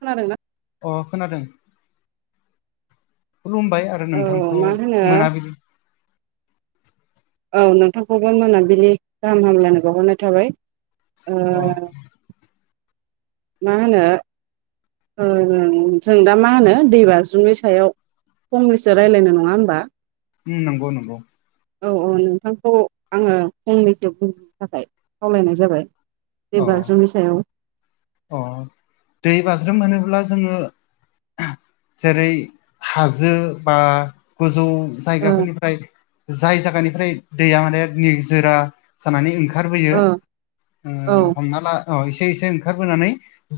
खोनादों ना? अ खोनादों। खुलुमबाय आरो औ नोंथांखौ मा होनो मोनाबिलि औ नोंथांखौबो मोनाबिलि गाहाम हामलायनाय बावहरनाय थाबाय ओ अ मा होनो ओ जों दा माहोनो दै बाज्रुमनि सायाव फंनैसो रायलायनो नङा होमबा उम नंगौ नंगौ औ औ नोंथांखौ आङो फंनैसो बुंग्रोनो थाखाय खावलायनाय जाबाय। अ दै बाज्रुमनि सायाव। अ दै बाज्रुम होनोब्ला जोङो जेरै हाजो बा गोजौ जायगाफोरनिफ्राय जाय जागानिफ्राय दैया माने निजोरा जानानै ओंखारबोयो ओ ओ हमना ला अ एसे एसे ओंखारबोनानै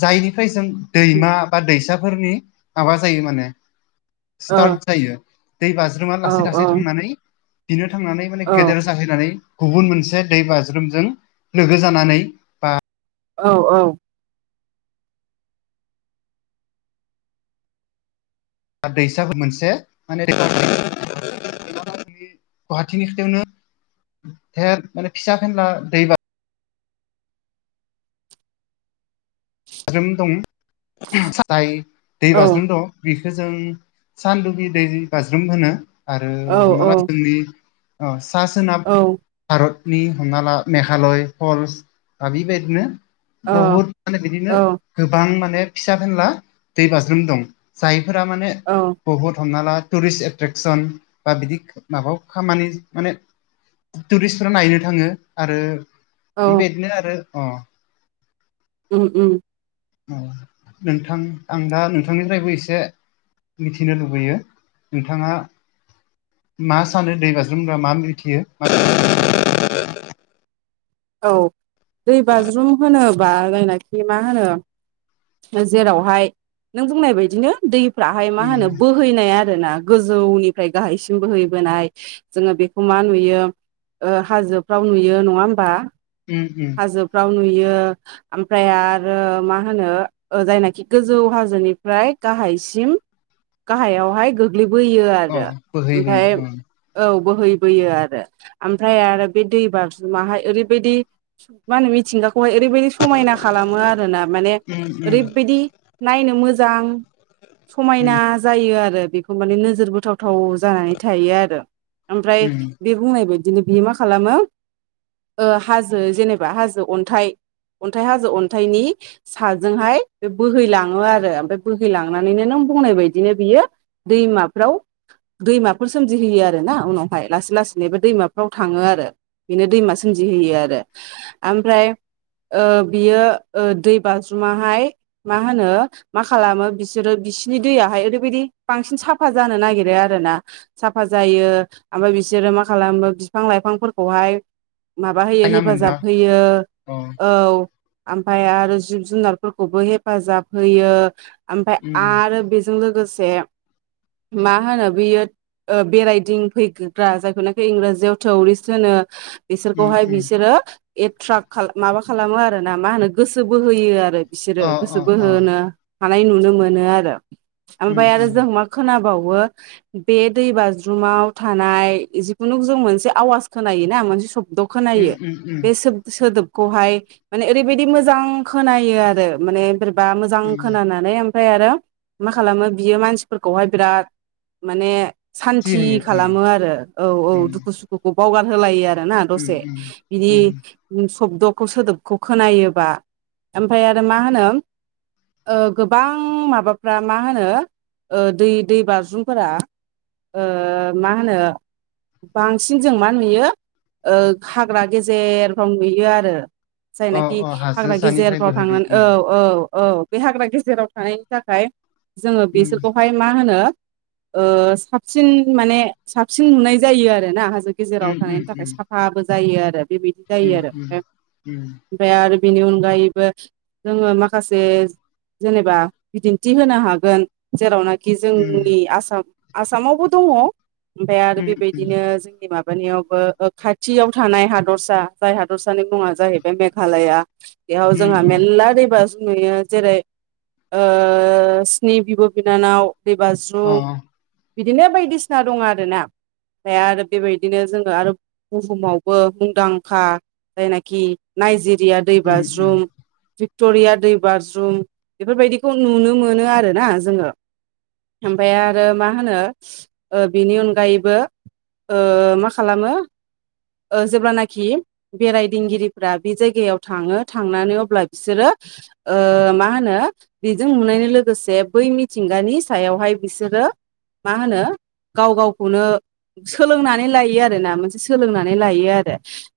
जायनिफ्राय जों दैमा बा दैसाफोरनि माबा जायो माने औ ओ स्टार्ट जायो दै बाज्रुमा औ लासै लासै थांनानै बिनो थांनानै माने गेदेर जाहैनानै गुबुन मोनसे दै बाज्रुमजों लोगो जानानै बा औ औ। आ दैसाखौ मोनसे माने [unintelligible] गुवाहानि खाथियावनो [unintelligible] माने फिसा फेनला दैबा बाज्रुम दं साथाय दै बाज्रुम दं बेखो जों सानदुबि दै बाज्रुम होनो। आरो औ हमना ला जोंनि अ सा सोनाब भारतनि हमनाला मेघालय फल्स दा बेबायदिनो औ बहुत माने बिनो औ गोबां माने फिसा फेनला दै बाज्रुम दं जायफोरा माने औ। बुहुद हमना ला टुरिस्ट एट्रेकसन बा बिदि माबायाव खामानि माने टुरिस्टफ्रा नायनो थाङो आरो औ बेबायदिनो आरो अ उम उम। औ नोंथां आं दा नोंथांनिफ्रायबो एसे मिथिनो लुबैयो। नोंथाङा मा सानो दै बाज्रुमग्रा मा मिथियो [inaudible] औ दै बाज्रुम होनोबा जायनाखि मा होनो जेरावहाय नों बुंनाय बायदिनो दैफ्राहाय मा उम होनो बो बोहैनाय आरो ना गोजौनिफ्राय गाहायसिम बोहैबोनाय जोङो बेखौ मा नुयो ओ हाजोफ्राव नुयो नङा होमबा? उम उम। हाजोफ्राव नुयो ओमफ्राय आरो मा होनो ओ जायनाखि गोजौ हाजोनिफ्राय गाहायसिम गाहायावहाय गोग्लैबोयो औ आरो बोहैबोयो ओमफफ्राय उम औ बोहैबोयो आरो आमफ्राय आरो बे दैबार माहाय ओरै बायदि मा होनो मिथिंगाखौहाय ओैबायदि समायना खालामो आरोना माने उम उम ओरैबायदि नायनो मोजां उम समायना जायो आरो बेखौ माने नोजोर बथावथाव जानानै थायो आरो। ओमफ्राय उम बे बुंनाय बायदिनो बियो मा खालामो ओ हाजो जेनेबा हाजो अन्थाइ अन्थाइ हाजो अन्थाइनि साजोंहाय बे बोहैलाङो आरो ओमफ्राय बोहैलांनानैनो नों बुंनाय बदिनो बियो दैमाफ्राव दैमाफोर सोमजिहोयो आरो ना उनावहाय लासै लासैनोबो दैमाफ्राव थाङो आरो बेनो दैमा सोमजिहोयो आरो। ओमफ्राय ओ बियो ओ दै बाज्रुमाहाय मा होनो मा खालामो बिसोरो बिसिोरनि दैयहाय ओरैबायदि बांसिन साफा जानो नागिरो आरो ना। साफा जायो ओमफ्राय बिसोरो मा खालामो बिफां लाइफांफोरखौहाय माबा होयो बायना मोनदों हेफाजाब होयो अ औ। ओमफाय आरो जिब जुनारफोरखौबो हेफाजाब होयो। ओमफफ्राय उम आरो बेजों लोगोसे मा होनो बेयो ओ बेरायदिंफैगग्रा जायखौनाखि इंराजियाव थौरिस् होनो उम बिसोरखौहाय उम बिसोरो एट्राक्ट माबा खालामो आरो ना मा होनो गोसो बोहोयो आरो। बिसोरो अ अ गोसो अ बोहोनो हानाय नुनो मोनो आरो। उम ओमफ्राय आरो उम जों मा खोनाबावो बे दै बाज्रुमाव थानाय जिखुनु जों मोनसे आवाज खोनायोना मोनसे सब द उम खोनायो उम उम बे सोब-सोदोब खौहाय माने ओरैबायदि मोजां खोनायो आरो माने बोरैबा मोजां उम खोनानानै ओमफ्राय आरो मा खालामो बियो मानसिफोरखौहाय बिराद माने जि सान्ति होयो ओं खालामो आरो औ औ उम दुखु सुखुखौ बावगार होलायो आरोोयना उम दसे उम उम बिदि सब्द'खौ सोदोबखौ खोनायोबा ओमफ्राय आरो मा होनो ओ गोबां माबाफ्रा मा होनो दै दै बाज्रुमफोरा ओ मा होनो बांसिन जों मा नुयो ओ हाग्रा गेजेरफ्राव नुयो आरो अ जायनाखि अ हाजो हाग्रा सानिफ्राय गेजेरफ्राव बोहैबाय थाङोना औ औ औ बे हाग्रा गेजेराव थानायनि थाखाय जोङो उम बिसोरखौहाय मा होनो ओ साबसिन माने साबसिन नुनाय जायो आरोना हाजो उम गेजेराव थानायनि उम थाखाय उम साफाबो जायो आरो बेबायदि जायो उम उम आरो उम ओमफ्राय उम ओमफ्राय आरो बेनि अनगायैबो जोङो माखासे जेनेबा बिदिन्थि होनो हागोन जेरावनाखि उम जोंनि आसाम आसामावबो दङ ओमफ्राय आरो उम उम बेबायदिनो जोंनि माबानियावबो खा थियाव थानाय हादरसा जाय हादरसानि मुङा जाहैबाय मेघालया बेयाव उम जोंहा उम मेरला दै बाज्रुम जों नुयो जेरै ओ स्नि बिब' बिनानाव दै अ बाज्रुम बिदिनो बायदिसिना दङ आरोना ओमफ्राय आरो बेबायदिनो जोङो आरो बुहुमावबो मुंदांखा जायनाखि नायजेरिया दै उम उम बाज्रुम स्टरिया दै बाज्रुम बेफोरबायदिखौ नुनो मोनो आरोना जोङो ओमफ्राय आरो मा होनो बिनि अनगायैबो ओ मा खालामो ओ जेब्लानाखि बेरायदिंगिरिफ्रा बे जायगायाव थाङो थांनानै अब्ला बिसोरो ओ मा होनो बेजों नुनायजों लोगोसे बै मिथिंगानि सायावहाय बिसोरो मा होनो गाव गावखौनो सोलोंनानै लायो आरोना मोनसे सोलोंनानै लायो आरो